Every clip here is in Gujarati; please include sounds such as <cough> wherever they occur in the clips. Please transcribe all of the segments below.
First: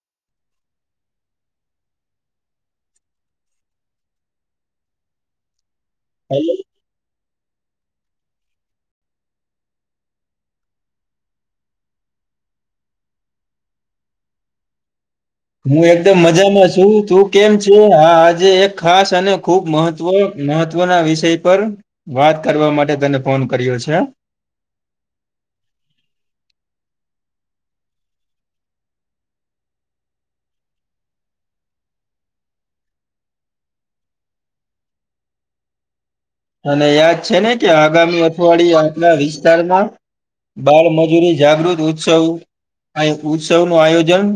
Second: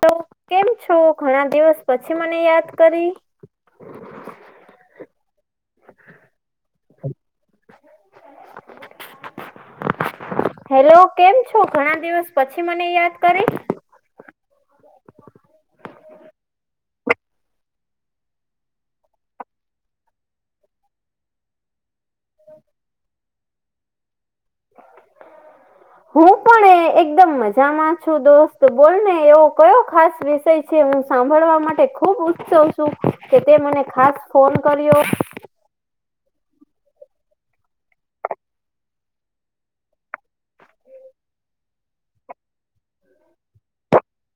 તો કેમ છો ઘણા દિવસ પછી મને યાદ કરી? <inaudible> <inaudible> <inaudible> હેલો કેમ છો ઘણા દિવસ પછી મને યાદ કરી? હું એકદમ મજામાં છું તું કેમ છે હા આજે એક ખાસ અને ખુબ મહત્વ મહત્વના વિષય પર વાત કરવા માટે તેને ફોન કર્યો છે. હું પણ? એકદમ મજામાં છું દોસ્ત બોલને એવો કયો ખાસ વિષય છે હું સાંભળવા માટે ખૂબ ઉત્સવ છું કે તે મને ખાસ ફોન કર્યો. અને યાદ છે ને કે આગામી અઠવાડિય આપના વિસ્તારમાં બાળમજૂરી જાગૃત ઉત્સવ ઉત્સવ નું આયોજન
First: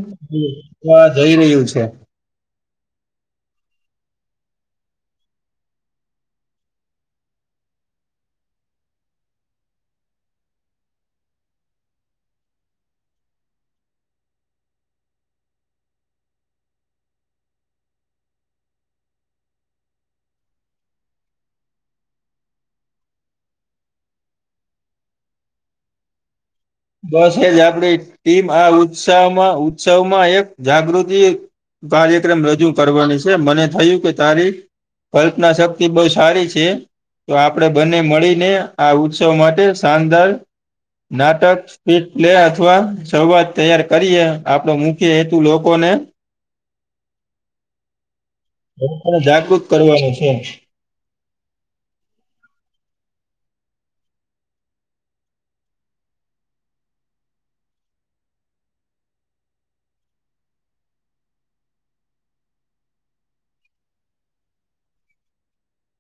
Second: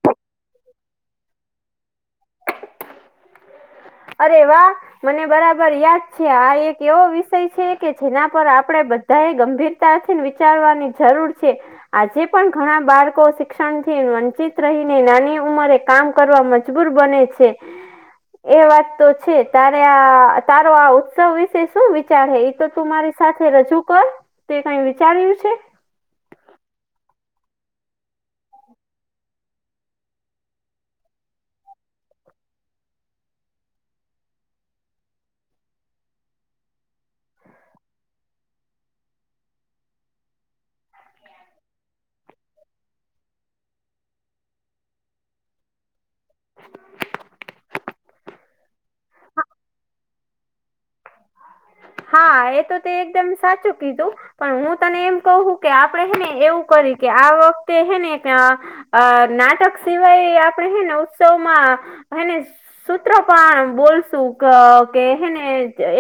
તો આ જઈ રહ્યું છે. અરે વા. મને બરાબર યાદ છે આ એક એવો વિષય છે કે જેના પર આપડે બધ એ ગંભીરતાથી વિચારવાની જરૂર છે. આજે પણ ઘણા બાળકો શિક્ષણ થી વંચિત રહીને નાની ઉંમરે કામ કરવા મ મજબુર બને છે. એ વાત તો છે તારે આ તારો આ ઉત્સવ વિશે શું વિચાર હ એ તો તું મારે સાથે રજૂ કર તે કઈ વિચાર્યું છે. બસ એજ આપડી ટીમ આ ઉત્સાહમાં ઉત્સવમાં એક જાગૃતિ કાર્યક્રમ રજૂ કરવાની છે મને થયું કે તારી કલ્પના શક્તિ બહુ સારી છે. તો આપણેે બંને મળીને આ ઉત્સવ માટે શાનદાર નાટક પલે અથવા શવાદ તૈયાર કરીએ આપડો મુખ્ય હેતુ લોકોને <inaudible> એને જાગૃત કરવાનું છે. હા એ તો તે એકદમ સાચું કીધું. પણ હું તને એમ કવ કે આપડે હેને એવું કરી કે આ વખતે હેને અ નાટક સિવાય આપડણે હેને ઉત્સવમાં હેને સૂત્ર પણ બોલશું કે, હને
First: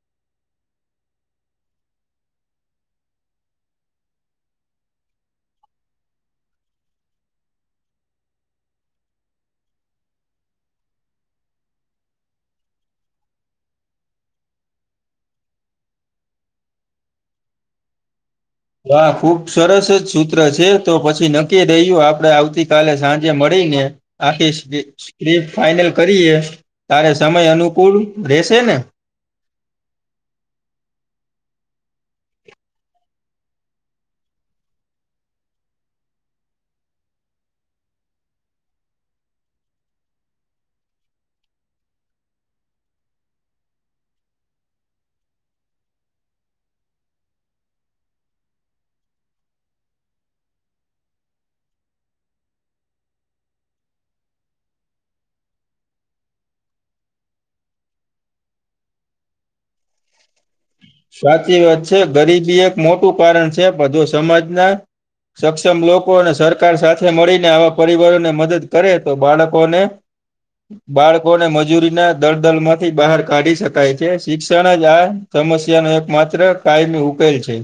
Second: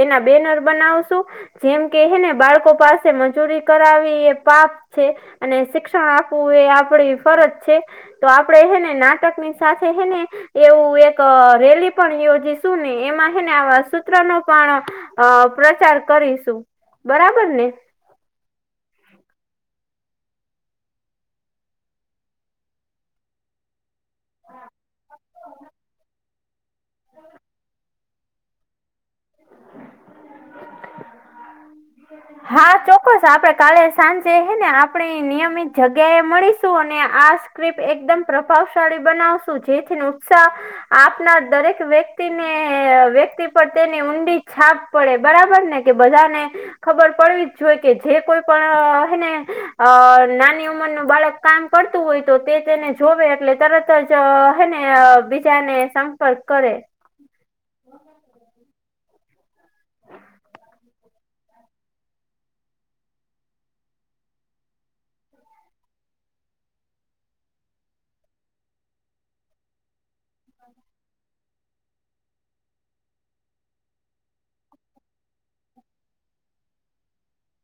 એના બેનર બનાવશું. જેમ કે, હે ને બાળકો પાસે મજૂરી કરાવી એ પાપ છે, અને શિક્ષણ આપવું એ આપડી ફરજ છે. તો આપડણે હેને નાટકની સાથે હેને એવું એક રેલી પણ યોજીશું ને, એમાં હ ને આવા સૂત્ર નો પણ અ પ્રચાર કરીશું બરાબર ને. હા, ખુબ સરસ જ સૂત્ર છે. તો પછી નક્કી રહ્યું, આપડે આવતી કાલે સાંજે મળીને. આખી સ્ક્રીપ ફાઈનલ કરીએ. તારે સમય અનુકૂળ રહેશે ને? હા, ચોક્કસ. આપડે કાલે સાંજે, હે ને આપણે નિયમિત જગ્યા એ મળીશું અને આ એકદમ પ્રભાવશાળી બનાવશું, જેથી ઉત્સાહ આપના દરેક વ્યક્તિને વ્યક્તિ પર તેની ઊંડી છાપ પડે બરાબર ને, કે બધાને ખબર પડવી જ જોઈ કે જે કોઈ પણને અ નાની ઉંમરનું બાળક કામ કરતું હોય તો, તે તેને જોવે એટલે તરત તો જો, હે ને બીજાને સંપર્ક કરે સાચી વાત છે, ગરીબી એક મોટું કારણ છે બધો સમાજના સક્ષમ લોકો અને સરકાર સાથે મળીને આવા પરિવારોને મદદ કરે, તો બાળકોને બાળકો ને મજૂરી ના દળદલ માંથી બહાર કાઢી શકાય છે. શિક્ષણ જ આ સમસ્યા નો એક માત્ર કાયમી ઉકેલ છે.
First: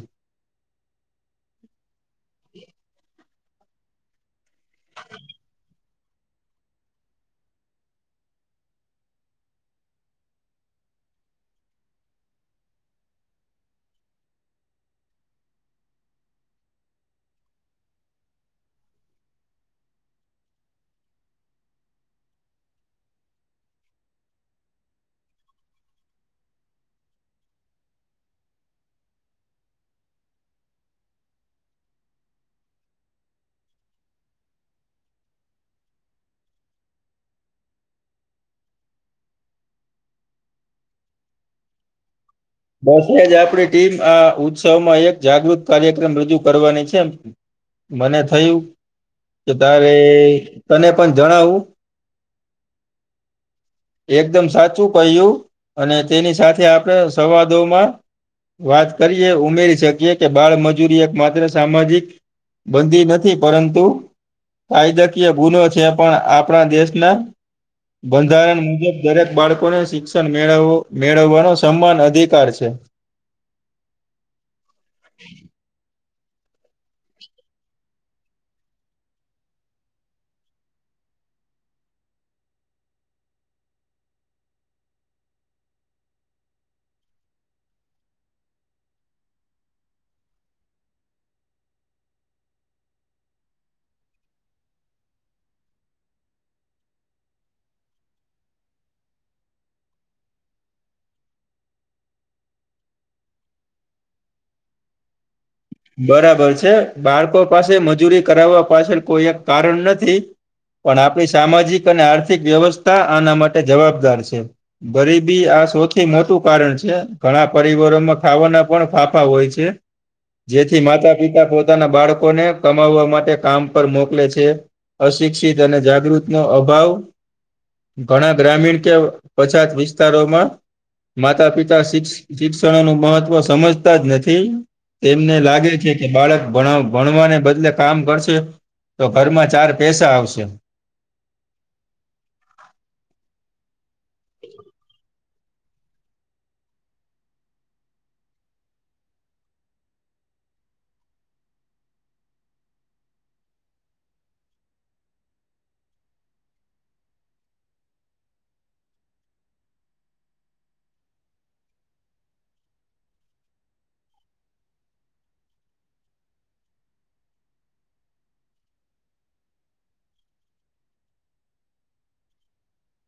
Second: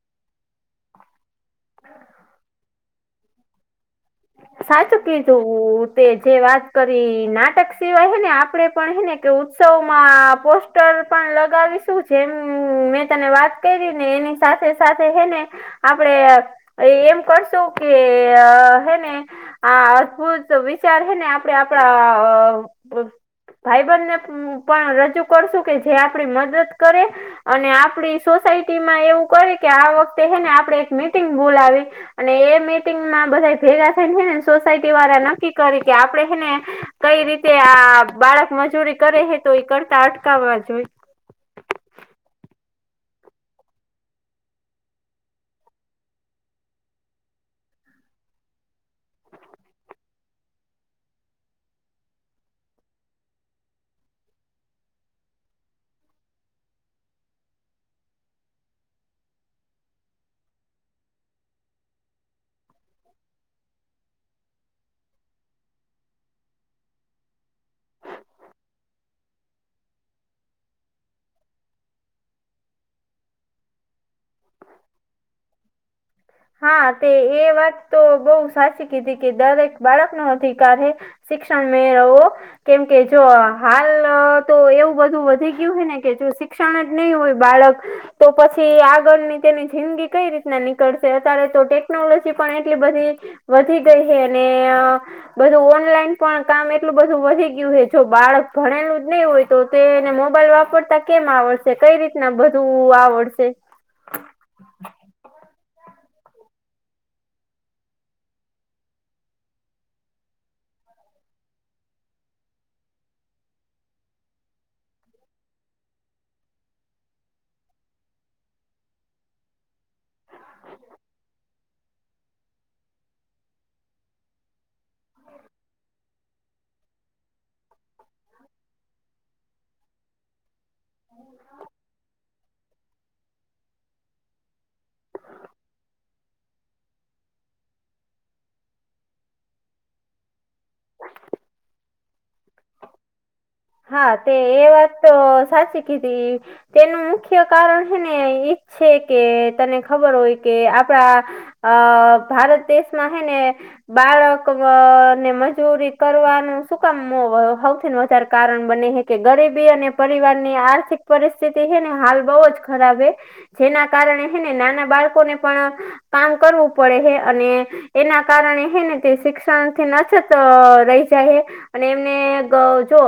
સાચું કહું. જે વાત કરી, નાટક સિવાય હે ને આપે પણ, હેને કે ઉત્સવમાં પોસ્ટ રહે, પણ લગાવીશું. જેમ મેં તને વાત કરી ને, એની સાથે સાથે એને આપડે એમ કરશું કે, હે આ અદભુત વિચાર છે ને, આપણે આપણા ભાઈબંધ ને પણ રજૂ કશું કે જે આપણી મદદ કરે. અને આપડી સોસાયટી માં એવું કરે કે, આ વખતે હેને આપડે એક મીટિંગ બોલાવી અને એ મીટિંગમાં બધા ભેગા થઈને, છેને, સોસાયટી વાળા નક્કી કરી કે આપડે એને કઈ રીતે આ બાળક મજૂરી કરે હે, તો એ કરતા અટકાવવા જોઈએ. બસ, એજ આપડી ટીમ આ ઉત્સવમાં એક જાગૃત કાર્યક્રમ રજૂ કરવાની છે એમ. મને થયું. તો તારે તને પણ જણાવું. એકદમ સાચું કહ્યું, અને તેની સાથે આપડે સંવાદો માં વાત કરીએ, ઉમેરી શકીએ કે બાળમજૂરી એક માત્ર સામાજિક બંધી નથી, પરંતુ કાયદાકીય ગુનો છે, પણ આપણા દેશના બંધારણ મુજબ, ઘરે બાળકોને શિક્ષણ મેળવવું મેળવવાનો સન્માન હજુ બેિકાર છે. હા, તે એ વાત તો બઉુ સાચી કીધી કે દરેક બાળક નો અધિકાર હે. શિક્ષણ મેળવવું કેમ કે, જો હાલ તો એવું બધું વધી ગયું હોય ને કે, જો શિક્ષણ જ નહીં હોય બાળક તો પછી આગળની તેની જિંદગી કઈ રીતના નીકળશે. અત્યારે તો ટેકનોલોજી પણ એટલી બધી વધી ગઈ છે, અને બધું ઓનલાઈન પણ કામ એટલું બધું વધી ગયું હોય, જો બાળક ભણેલું જ નહીં હોય તો તેને મોબાઈલ વાપરતા કેમ આવડશે? કઈ રીતના બધું આવડશે? બરાબર છે, બાળકો પાસે મજૂરી કરાવવા પાછળ કોઈ એક કારણ નથી. પણ આપણી સામાજિક અને આર્થિક વ્યવસ્થા આના માટે જવાબદાર છે. ગરીબી આ સૌથી મોટું કારણ છે. ઘણા પરિવારોમાં ખાવાના પણ ફાફા હોય છે. જેથી માતા-પિતા પોતાના બાળકોને કમાવવા માટે કામ પર મોકલે છે. અશિક્ષિત અને જાગૃત નો અભાવ ઘણા ગ્રામીણ કે પછાત વિસ્તારોમાં માતા પિતા શ શિક્ષણ નું મહત્વ સમજતા જ નથી તેમને લાગે છે કે બાળક ભણ ભણવાને બદલે કામ કરશે તો ઘરમાં ચાર પૈસા આવશે હા તે એ વાત તો સાચી કીધી તેનું મુખ્ય કારણ છે ને ઈ છે કે તને ખબર હોય કે આપણા અ ભારત દેશમાં હૈ ને બાળક ને મજૂરી કરવાનું શું કામ હોઉ છેને વધારે કારણ બને હ કે ગરીબી અને પરિવાર ની આર્થિક પરિસ્થિતિ છે ને હાલ બહુ જ ખરાબ હ જેના કારણે હેને નાના બાળકોને પણ કામ કરવું પડે હે અને એના કારણે હ ને તે શિક્ષણથી નછત અ રહી જાય અને એમને ગ જો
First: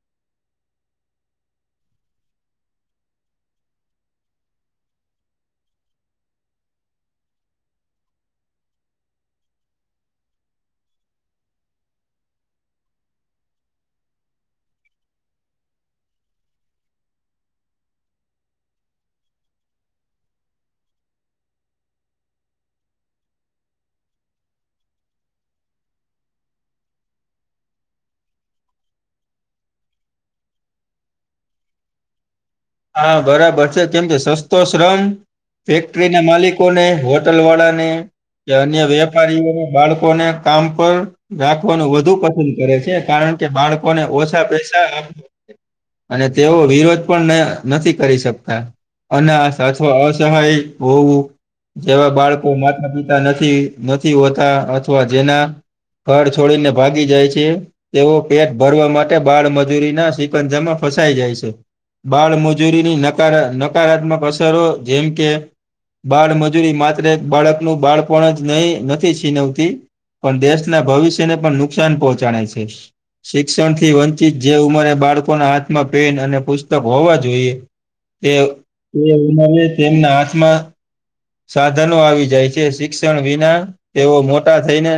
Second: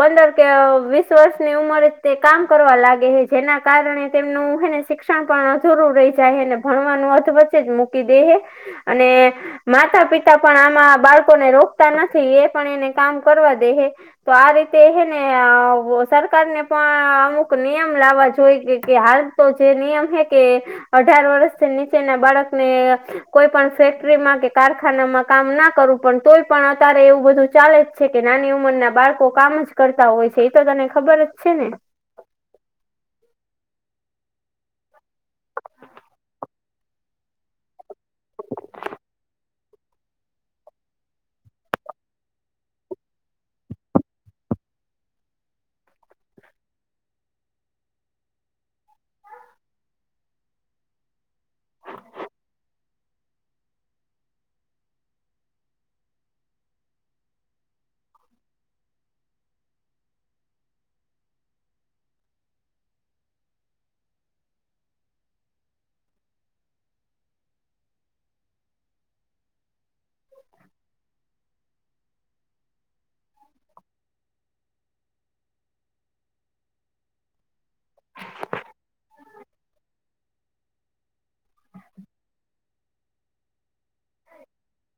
પંદર કે વીસ વર્ષની ઉંમરે તે કામ કરવા લાગે છે જેના કારણે તેમનું હેને શિક્ષણ શિક્ષણ પણ જરૂર રહી જાયને ભણવાનું અથ વચ્ચે જ મૂકી દે હ અને માતા પિતા પણ આમાં બાળકોને રોકતા નથી એ પણ એને કામ કરવા દે હે તો આ રીતે એ ને સરકારને પણ અમુક નિયમ લાવવા જોઈ કે કે હાલ તો જે નિયમ હે કે અઢાર વર્ષથી નીચેના બાળકને કોઈ પણ ફેક્ટરીમાં કે કારખાનામાં કામ ના કરું પણ તોય પણ અત્યારે એવું બધું ચાલે છે કે નાની ઉંમર ના બાળકો કામ જ કરતા હોય છે એ તો તને ખબર જ છે ને હા બરાબર છે કેમ કે સસ્તો શ્રમ ફેક્ટરી ના માલિક ને હોટલ વાળાને કે અન્ય વેપારીઓને બાળકોને કામ પર રાખવાનું વધુ પસંદ કરે છે કારણ કે બાળકોને ઓછા પૈસા આપ અને તેઓ વિરોધ પણ નથી કરી શકતા અને અથવા અસહાય હોવું જેવા બાળકો માતા પિતા નથી નથી હોતા અથવા જેના ઘર છોડીને ભાગી જાય છે. તેઓ પેટ ભરવા માટે બાળમજૂરીના સિકજામાં ફસાઈ જાય છે બાળમજ મજૂરીની નકા નકારાત્મક અસરો જેમ કે બાળમજૂરી માત્ર બાળકનું બાળપ જ નહી નથી છીનવતી પણ દેશના ભવિષ્યને પણ નુકસાન પહોંચાડાય છે શિક્ષણ થી વંચિત જે ઉંમરે બાળકોના હાથમાં પેન અને પુસ્તક હોવા જોઈએ તે ઉંમરે તેના હાથમાં સાધનો આવી જાય છે શિક્ષણ વિના તેઓ મોટા થઈને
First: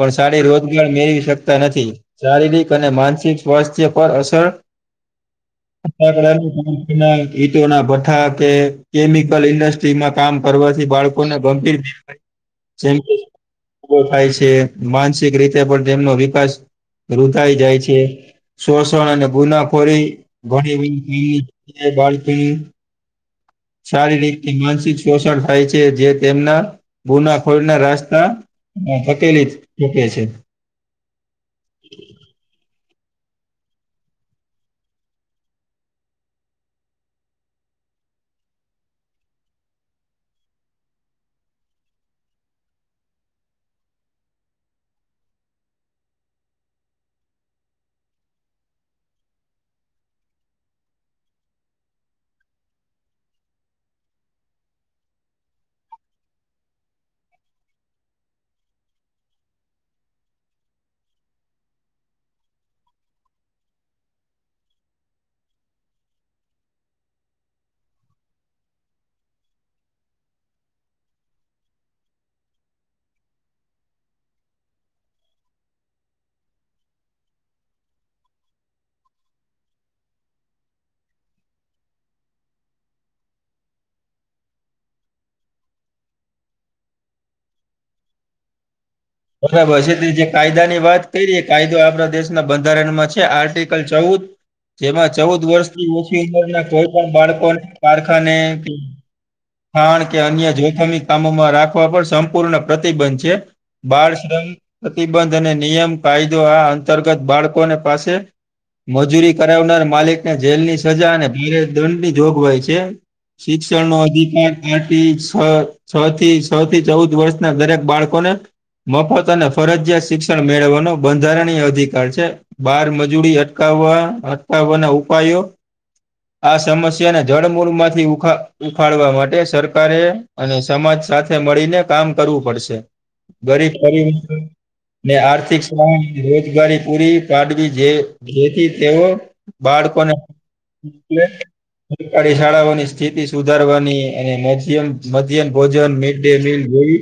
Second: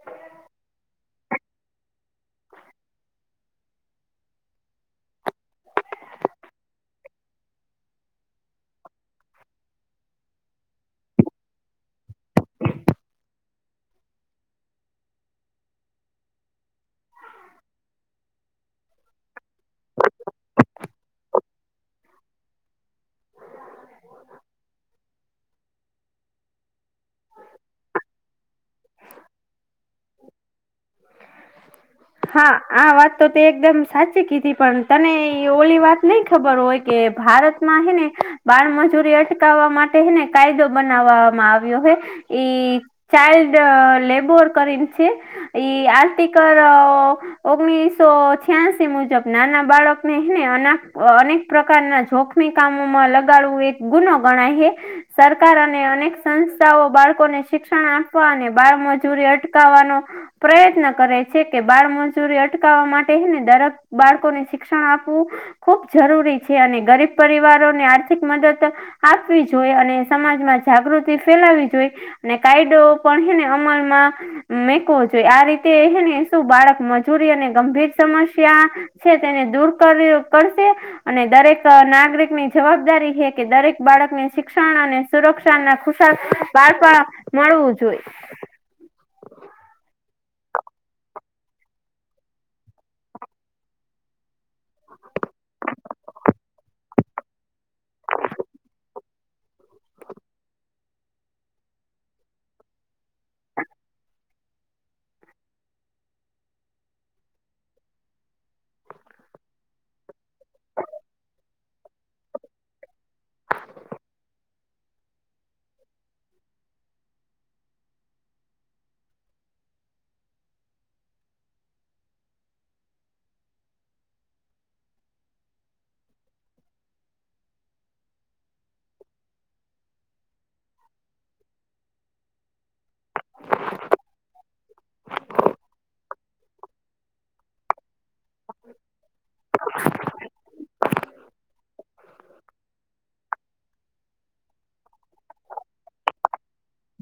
પણ સારી રોજગાર મેળવી શકતા નથી શારીરિક અને માનસિક સ્વાસ્થ્ય પર અસર ના ગીતો ના ભથા કે કેમિકલ ઇન્ડસ્ટ્રીમાં કામ કરવાથી બાળકોને ગંભીર જે ઉભો થાય છે માનસિક રીતે પણ તેમનો વિકાસ રુધાઈ જાય છે શોષણ અને ગુનાખોરી ઘણી બાળકી શારીરિક કે માનસિક શોષણ થાય છે જે તેમના ગુના ખોળ ના રાસ્તા ધકેલી શકે છે. હા આ વાત તો તે એકદમ સાચી કીધી પણ તને ઓલી વાત નઈ ખબર હોય કે ભારતમાં હેને બાળમજૂરી અટકાવવા માટેને કાયદો બનાવવામાં આવ્યો હ ઈ ચાઇલ્ડ લેબર કરીને છે ઈ આર્ટિકલ ઓગણીસો છ્યાસી મુજબ નાના બાળક હેને અને પ્રકારના જોખમી કામોમાં લગાડવું એક ગુનો ગણાય છે સરકાર અને અનેક સંસ્થાઓ બાળકોને શિક્ષણ આપવા અને બાળમજૂરી અટકાવવાનો પ્રયત્ન કરે છે. કે બાળ મજૂરી અટકાવવા માટે હેને દરેક બાળકોને શિક્ષણ આપવું ખુબ જરૂરી છે અને ગરીબ પરિવારોને આર્થિક મદદ આપવી જોઈ અને સમાજમાં જાગૃતિ ફેલાવી જોઈ ને કાયદો પણ હેને અમલમાં મેકવો જોઈએ આ રીતે હેને શું બાળક મજૂરી અને ગંભીર સમસ્યા છે તેને દૂર કર કરશે. અને દરેક નાગરિક ની જવાબદારી છે કે દરેક બાળકને શિક્ષણ અને. તો રક્ષણના ખુશા બાળપણ મળવું જોઈ. એટલે પછે તે જે કાયદાની વાત કરી એ કાયદો આપણા દેશના બંધારણમાં છે આર્ટિકલ ચૌદ જેમાં ચૌદ વર્ષથી ઓછી ઉંમરના કોઈ પણ બાળકોને કારખાને કે ખાણ કે અન્ય જોખમી કામોમાં રાખવા પણ સંપૂર્ણ પ્રતિબંધ છે. બાળશ્રમ, પ્રતિબંધ અને નિયમ કાયદો આ અંતર્ગત બાળકોને પાસે મજૂરી કરાવનાર માલિકને જેલની સજા અને ભીરે દંડની જોગવાઈ છે. શિક્ષણનો અધિકાર <inaudible> છ થી સ થી ચૌદ વર્ષના દરેક બાળકોને મફત અને ફરજિયાત શિક્ષણ મેળવવાનો બંધારણીય અધિકાર છે. બાર મજૂરી અટકાવવા અટકાવવાના ઉપાયો આ સમસ્યાને જળમૂળમાંથી ઉખા ઉખાડવા માટે સરકારે અને સમાજ સાથે મળીને કામ કરવું પડશે. ગરીબ પરીવાર ને આર્થિક સહાય રોજગારી પૂરી પાડવી જે જેથી તેઓ બાળકોને <inaudible> સરકારી શાળાઓની સ્થિતિ સુધારવાની એને નેચિયન મધ્યન ભોજન ડેલી <inaudible>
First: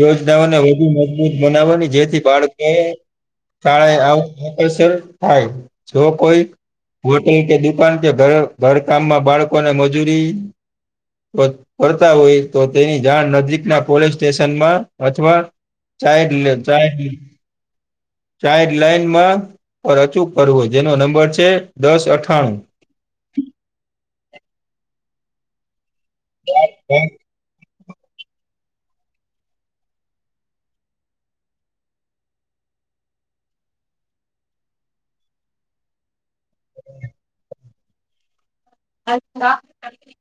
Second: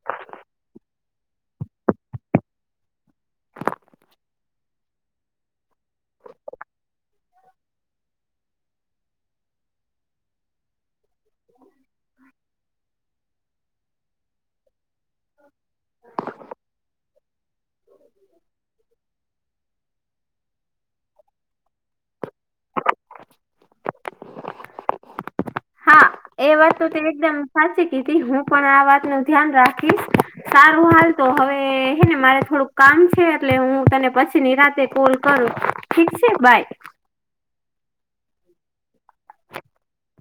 યોજનાઓને વધુ મજબૂત બનાવવાની જેથી બાળકે કાળે આવું મોકલ સર થાય જો કોઈ હોટેલ કે દુકાન કે ઘર ઘર કામમાં બાળકોને મજૂરી તો કરતા હોય તો તેની જાણ નજીકના પોલીસ સ્ટેશનમાં અથવા ચાઈડલ ચાઈલ્ડ ચાઈડ લાઇનમાં પર અચૂક કરવો જેનો નંબર છે દસ અઠ કમ હા એ વાત તો તે એકદમ સાચી કીધી હું પણ આ વાતનું ધ્યાન રાખીશ. સારું હાલ તો હવે હે ને મારે થોડુંક કામ છે એટલે હું તને પછી નિરાંતે કોલ કરું. ઠીક સે બાય. અચ્છા <inaudible>